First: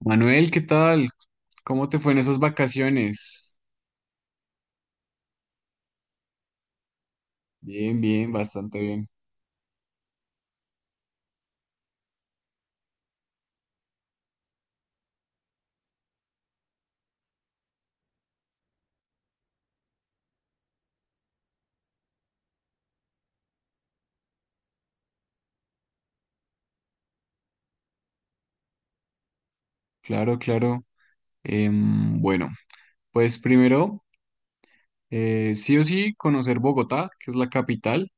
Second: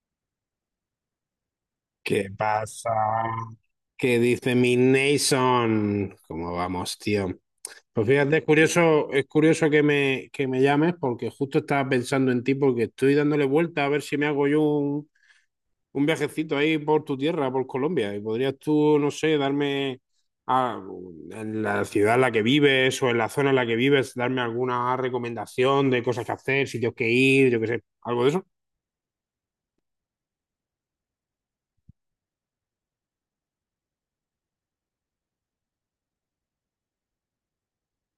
Manuel, ¿qué tal? ¿Cómo te fue en ¿Qué esas pasa? vacaciones? ¿Qué dice mi Nason? ¿Cómo vamos, tío? Bien, Pues bien, fíjate, bastante bien. Es curioso que me llames porque justo estaba pensando en ti porque estoy dándole vuelta a ver si me hago yo un viajecito ahí por tu tierra, por Colombia. Y podrías tú, no sé, darme a- en la ciudad en la que vives o en la zona en la que vives, darme alguna recomendación de cosas que hacer, sitios que ir, yo qué sé, algo de eso. Claro, claro. Bueno, pues primero, sí o sí, conocer Bogotá, que es la capital.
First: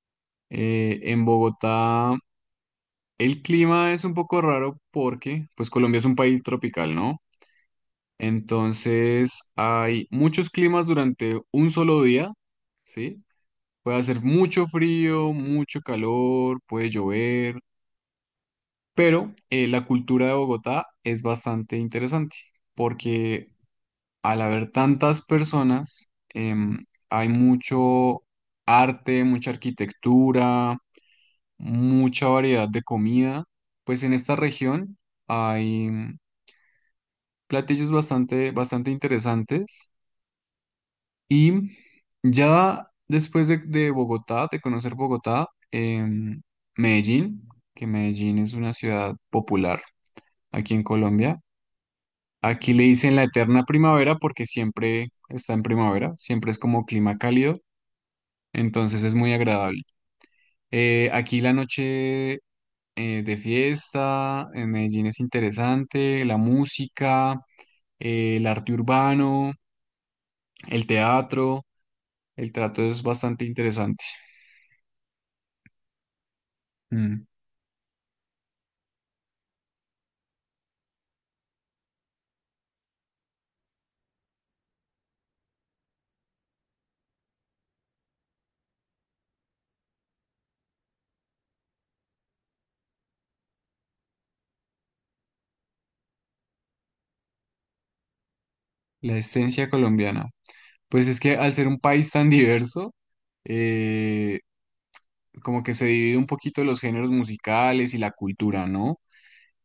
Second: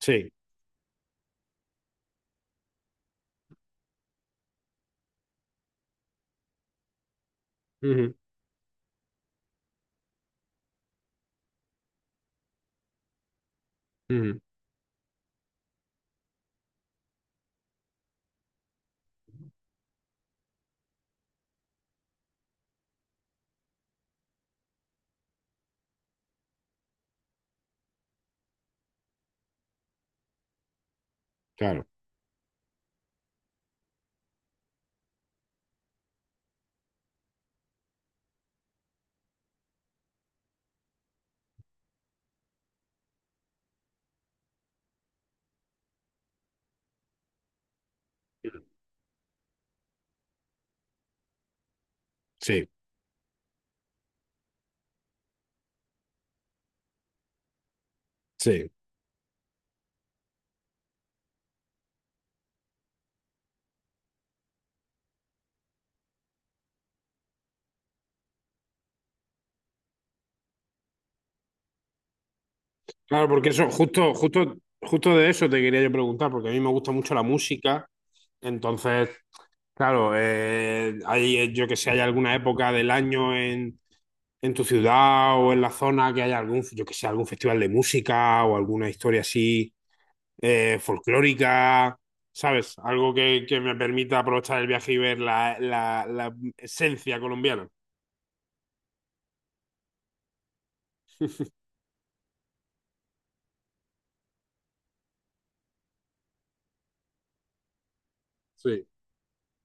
Sí. En Bogotá el clima es un poco raro porque, pues Colombia es un país tropical, ¿no? Ujú, Entonces hay muchos climas durante un solo día, ¿sí? Puede hacer ujú. mucho frío, mucho calor, puede llover. Pero la cultura de Bogotá es bastante interesante porque al haber tantas personas, em, hay mucho arte, mucha arquitectura, Claro. mucha variedad de comida. Pues en esta región hay platillos bastante, bastante interesantes. Y ya después de Bogotá, de conocer Bogotá, Medellín, que Medellín es una ciudad popular aquí en Colombia. Sí, Aquí le dicen la eterna primavera porque siempre está en primavera, siempre es como clima cálido, sí. entonces es muy agradable. Aquí la noche de fiesta en Medellín es interesante, la música, el arte urbano, el teatro, el trato es Claro, bastante porque eso, interesante. justo, justo, justo de eso te quería yo preguntar, porque a mí me gusta mucho la Mm. música. Entonces, claro, hay, yo que sé, hay alguna época del año en tu ciudad o en la zona que haya algún, yo que sé, algún festival de música o alguna historia así folclórica, ¿sabes? Algo que me permita aprovechar el viaje y ver la esencia colombiana. La esencia colombiana. Pues es que al ser un país tan diverso, eh, como que se divide un poquito los géneros musicales y la cultura, Sí, ¿no?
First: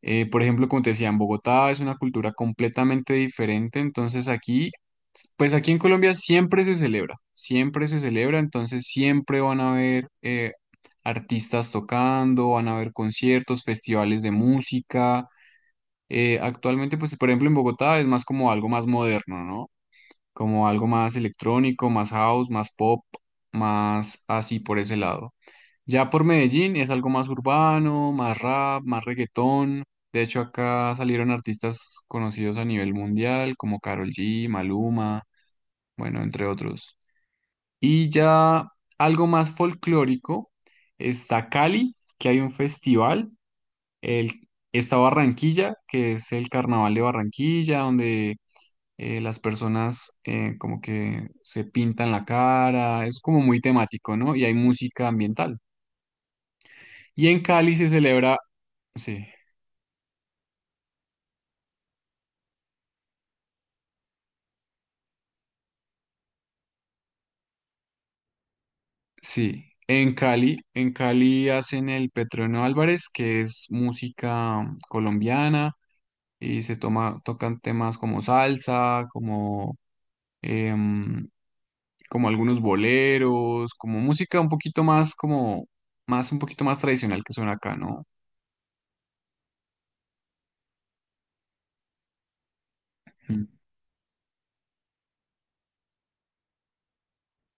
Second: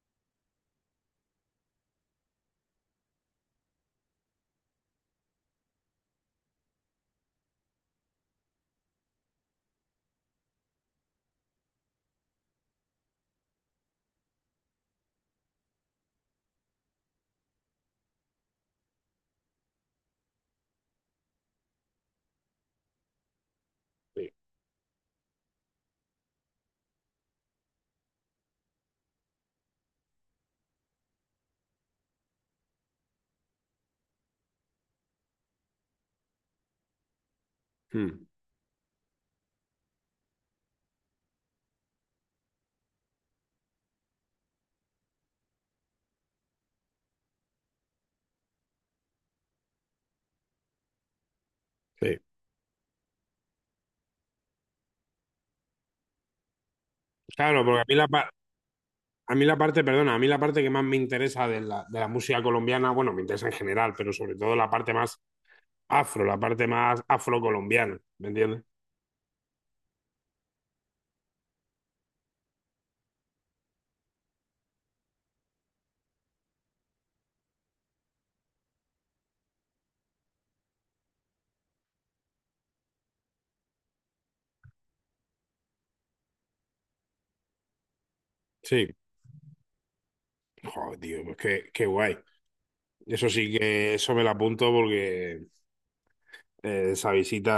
Por ejemplo, como te decía, en Bogotá es una cultura completamente diferente, entonces aquí, pues aquí en Colombia siempre se celebra, entonces siempre van a haber artistas tocando, van a haber conciertos, festivales de música. Actualmente, pues por ejemplo en Bogotá es más como algo más moderno, ¿no? Como algo más electrónico, más house, más pop, más sí. así por ese lado. Ya por Medellín es algo más urbano, más rap, más reggaetón. De hecho, acá salieron artistas conocidos a nivel mundial como Karol G, Maluma, bueno, entre otros. Y Mm, ya algo más folclórico está Cali, que hay un festival. El, está Barranquilla, que es el Carnaval de Barranquilla, donde las personas como que se pintan sí. la cara. Es como muy temático, ¿no? Y hay música ambiental. Y en Claro, Cali porque se celebra. Sí, a mí la parte, perdona, a mí la parte que más me interesa de la música colombiana, bueno, me interesa en general, pero sobre todo la parte más afro, la parte más afrocolombiana, ¿me entiendes? sí. En Cali hacen el Petreno Álvarez, que es música colombiana, y se toma, tocan temas como salsa, como, em, como algunos boleros, como música un poquito más, como, más, un poquito más tradicional que suena acá, ¿no? Sí, joder, tío, pues qué, qué guay. Eso Mm. sí que eso me lo apunto porque esa visita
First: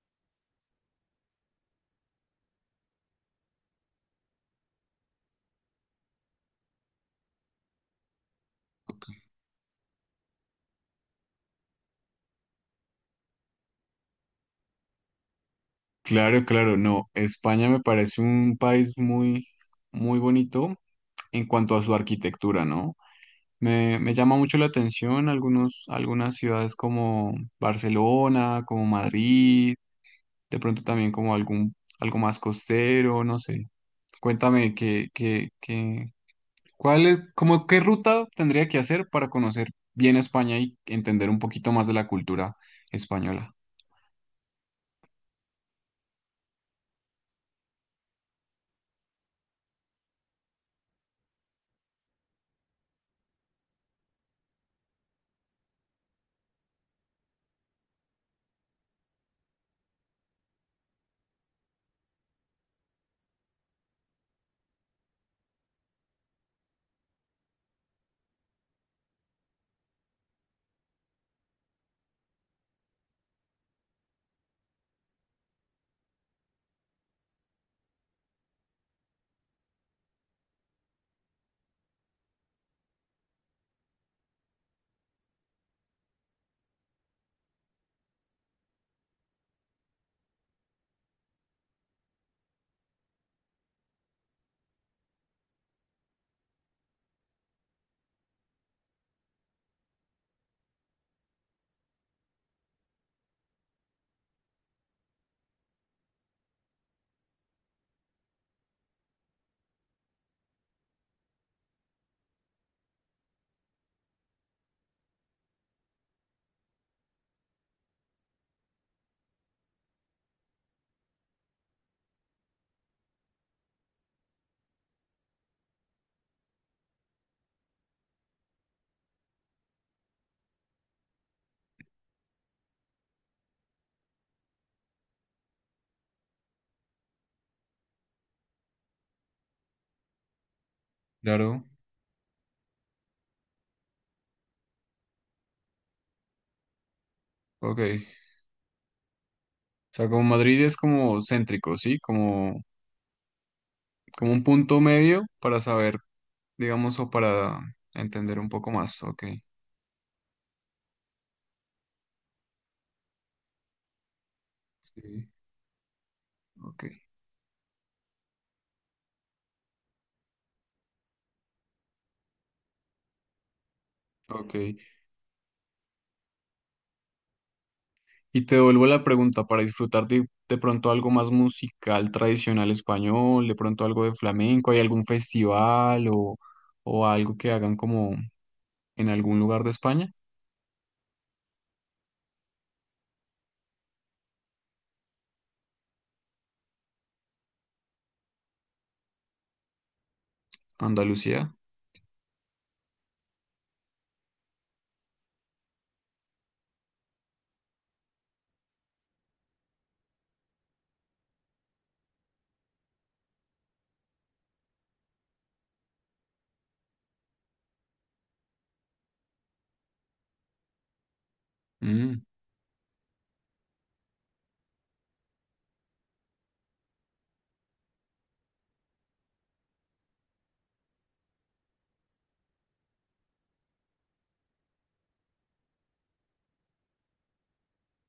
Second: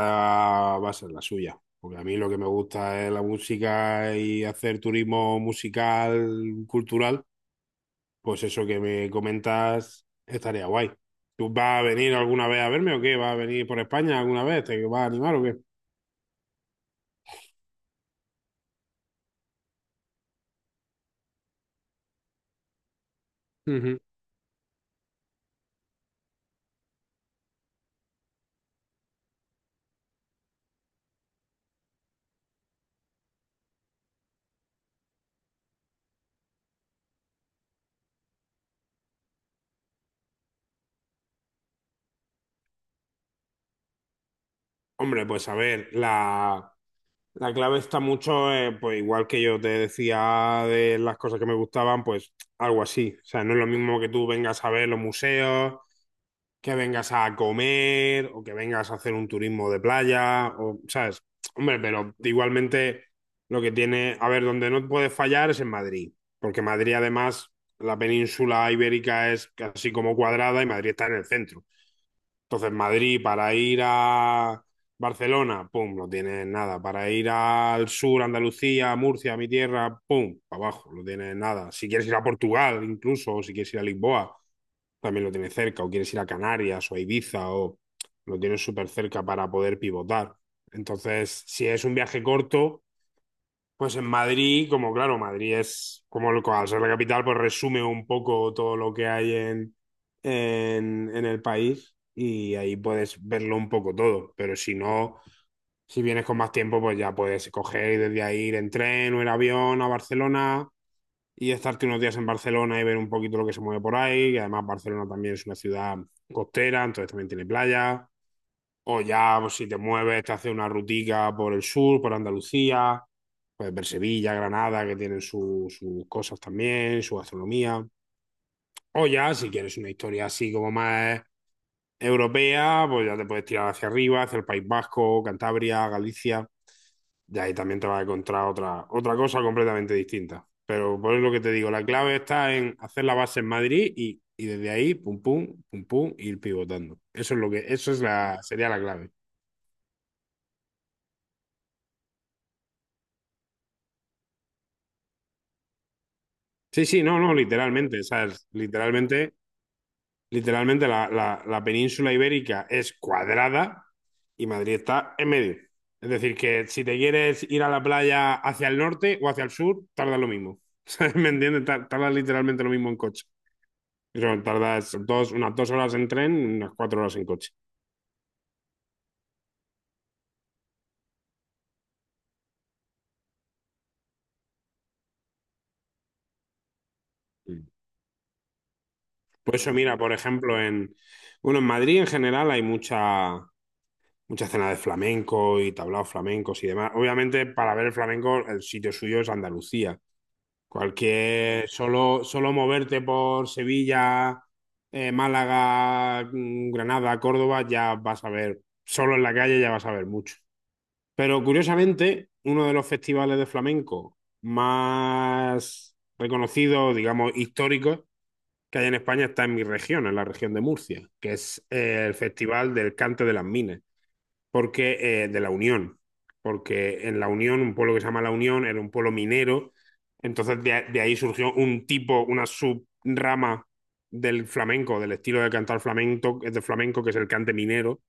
va a ser la suya. Porque a mí lo que me gusta es la música y hacer turismo musical, cultural. Pues eso que Ok. me comentas estaría guay. ¿Tú vas a venir alguna vez a verme o qué? ¿Vas a venir por España alguna vez? ¿Te vas a animar o qué? Claro, claro, no. España me parece un país muy, muy bonito en cuanto a su arquitectura, ¿no? Ujú. Me llama mucho la atención algunos, algunas ciudades como Barcelona, como Madrid, de pronto también como algún, algo más costero, no sé. Cuéntame qué cuál es, como qué ruta tendría que hacer para conocer bien España y entender un poquito más de la cultura española. Hombre, pues a ver, la clave está mucho, pues igual que yo te decía de las cosas que me gustaban, pues algo así. O sea, no es lo mismo que tú vengas a ver los museos, que vengas a comer o que vengas a hacer un turismo de playa, o, ¿sabes? Hombre, pero igualmente lo que tiene, a ver, donde no puedes fallar es en Madrid, porque Madrid además, la península ibérica es casi como cuadrada y Madrid está en el centro. Entonces, Madrid para ir a Barcelona, pum, no tienes nada. Para ir al sur, Andalucía, Murcia, mi tierra, pum, para abajo, no tienes nada. Si quieres ir a Portugal, incluso, o si quieres ir a Lisboa, también lo tienes cerca, o quieres ir a Canarias o a Ibiza, o lo tienes súper cerca para poder pivotar. Entonces, si es un viaje corto, pues en Madrid, como claro, Madrid es como al ser la capital, pues resume un poco todo lo que hay en el país y ahí puedes verlo un poco todo. Pero si no, si vienes con más tiempo, pues ya puedes coger y desde ahí ir en tren o en avión a Barcelona y estarte unos días en Barcelona y ver un poquito lo que se mueve por ahí. Y además Barcelona también es una ciudad costera, entonces también tiene playa. O ya, pues, si te mueves, te haces una rutica por el sur, por Andalucía, puedes ver Sevilla, Granada, que tienen sus cosas también, su gastronomía. O ya, si quieres una historia así como más europea, pues ya te puedes tirar hacia arriba, hacia el País Vasco, Cantabria, Galicia. Y ahí también te vas a encontrar otra cosa completamente distinta. Pero por lo que te Claro, digo, la clave está en hacer la base en Madrid y desde ahí, pum, pum, pum, pum, ir pivotando. Eso es lo que, ok. eso es la, sería la clave. O sea, como Madrid es como céntrico, ¿sí? Como, como un punto medio para saber, Sí, digamos, sí, o no, no, para literalmente, entender ¿sabes? un poco más, ok. Literalmente, literalmente la península ibérica es cuadrada, y Madrid está Sí. en medio. Es decir, que Ok, si te quieres ir a la playa hacia el norte o hacia el sur, tarda lo mismo. ¿Sabes? ¿Me entiendes? Tarda literalmente lo mismo en coche. Eso, ok. tardas dos, unas dos horas en tren, unas cuatro horas en coche. Y te devuelvo la pregunta, para disfrutar de pronto algo más musical tradicional español, de pronto algo de flamenco, ¿hay algún festival o algo que Mm. hagan como en algún Por lugar de eso, mira, España? por ejemplo, bueno, en Madrid en general hay mucha escena de flamenco y tablaos flamencos y demás. Obviamente, para ver el flamenco, el sitio suyo es Andalucía. Andalucía. Cualquier, solo moverte por Sevilla, Málaga, Granada, Córdoba, ya vas a ver, solo en la calle ya vas a ver mucho. Pero curiosamente, uno de los festivales de flamenco más reconocidos, digamos, históricos que hay en España está en mi región, en la región de Murcia, que es el Mm, Festival del Cante de las Minas porque de la Unión, porque en la Unión, un pueblo que se llama la Unión, era un pueblo minero, entonces de ahí surgió un tipo, una subrama del flamenco, del estilo de cantar flamenco, de flamenco que es el cante minero.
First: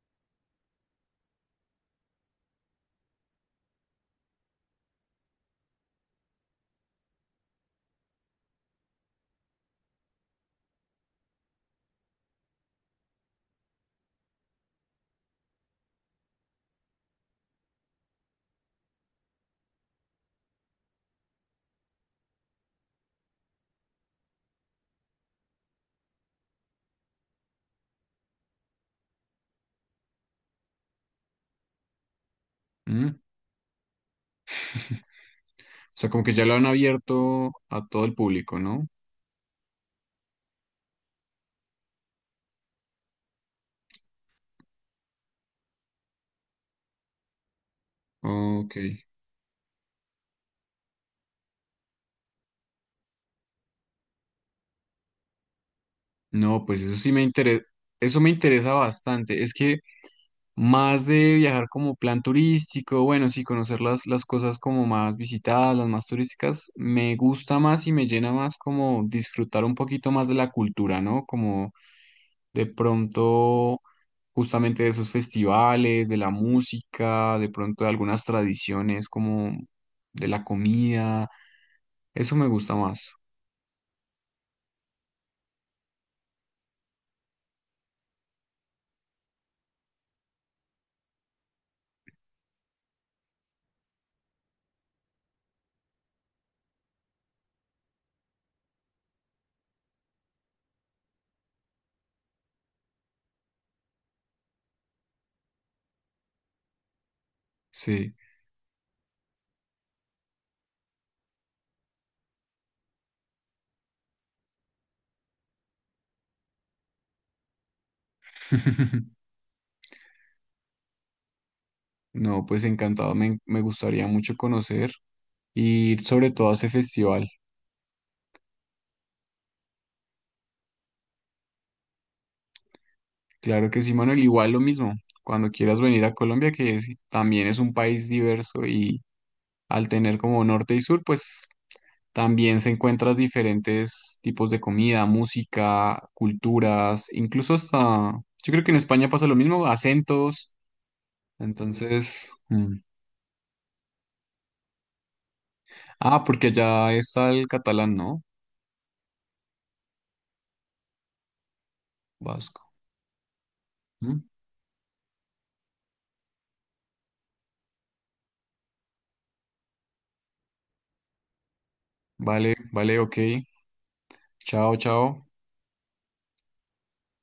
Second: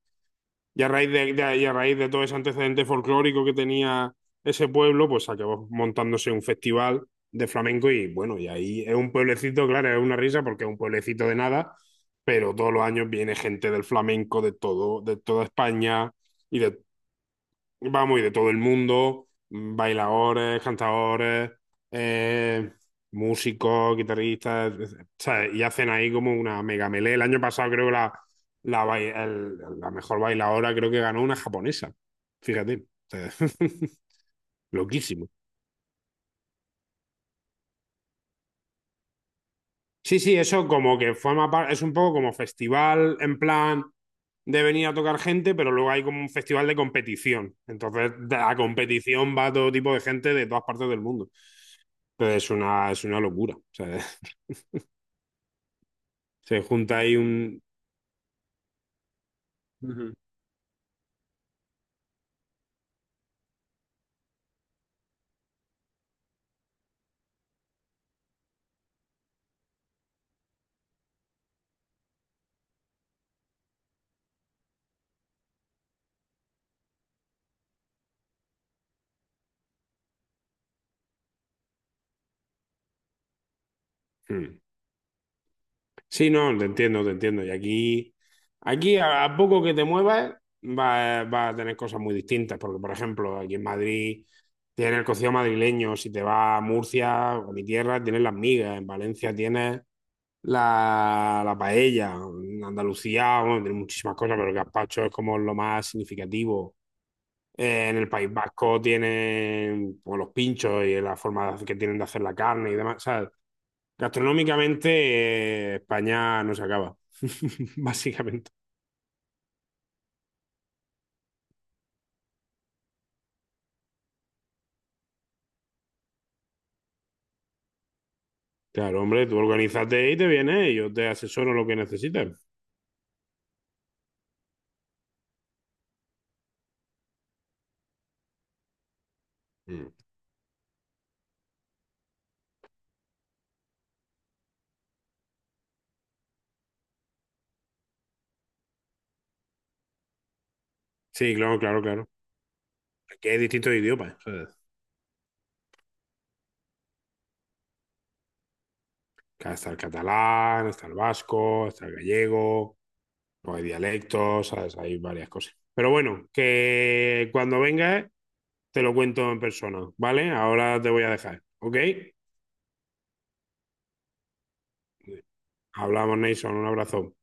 Y a raíz de y a raíz de todo ese antecedente folclórico que tenía ese pueblo, pues acabó montándose un festival de flamenco y bueno, y ahí es un pueblecito, claro, es una risa porque es un pueblecito de nada, pero todos los años viene gente del flamenco de todo, de toda España y de vamos, y de todo el mundo, bailadores, cantadores, eh, músicos, guitarristas, etc. ¿Sabes? Y hacen ahí como una mega melé. El año pasado creo que la mejor bailadora creo que ganó una japonesa. Fíjate. mm. O O sea, loquísimo. sea, como que ya lo han abierto a todo el público, ¿no? Sí, sí, eso como que forma parte, es un poco como festival en plan de venir a tocar gente, pero luego hay como un festival de competición. Entonces, a Ok. competición va todo tipo de gente de todas partes del mundo. Entonces es una locura. O sea, se No, pues eso junta sí ahí me un... interesa, eso me interesa bastante. Es que Ujú. más de viajar como plan turístico, bueno, sí, conocer las cosas como más visitadas, las más turísticas, me gusta más y me llena más como disfrutar un poquito más de la cultura, ¿no? Como de pronto justamente de esos festivales, de la música, de pronto de algunas tradiciones como de la comida, eso me gusta más, Mm. Sí, no, te entiendo, te entiendo. Y aquí, aquí a poco que te muevas, va a tener cosas muy distintas. Porque, por ejemplo, aquí en Madrid tienes el cocido madrileño. Si te vas a Murcia o a mi tierra, tienes las migas. En Valencia tienes la paella. En Andalucía, bueno, tienes muchísimas cosas, pero el gazpacho es como lo más significativo. En el sí. País Vasco tienen pues, los pinchos y la forma de hacer- que tienen de hacer la carne y demás. O sea, gastronómicamente, España no se acaba, básicamente. No, pues encantado, me gustaría mucho conocer y ir sobre todo a ese festival. Claro, hombre, tú organízate y te vienes y yo te asesoro lo que necesites. Claro que sí, Manuel, igual lo mismo. Cuando quieras venir a Colombia, que es- también es un país diverso y al Mm. tener como norte y sur, pues también se encuentras diferentes tipos de comida, música, culturas, incluso hasta, yo creo que en España pasa lo mismo, acentos. Sí, claro, claro, claro. Entonces, mm. Aquí hay distintos idiomas, ¿sabes? Ah, porque allá está el catalán, ¿no? Está el catalán, está el vasco, está el Vasco. gallego. O hay Mm. dialectos, ¿sabes? Hay varias cosas. Pero bueno, que cuando vengas te lo cuento en persona, ¿vale? Ahora te voy a dejar, ¿ok? Vale, vale, ok. Chao, chao. Hablamos, Nason, un abrazo.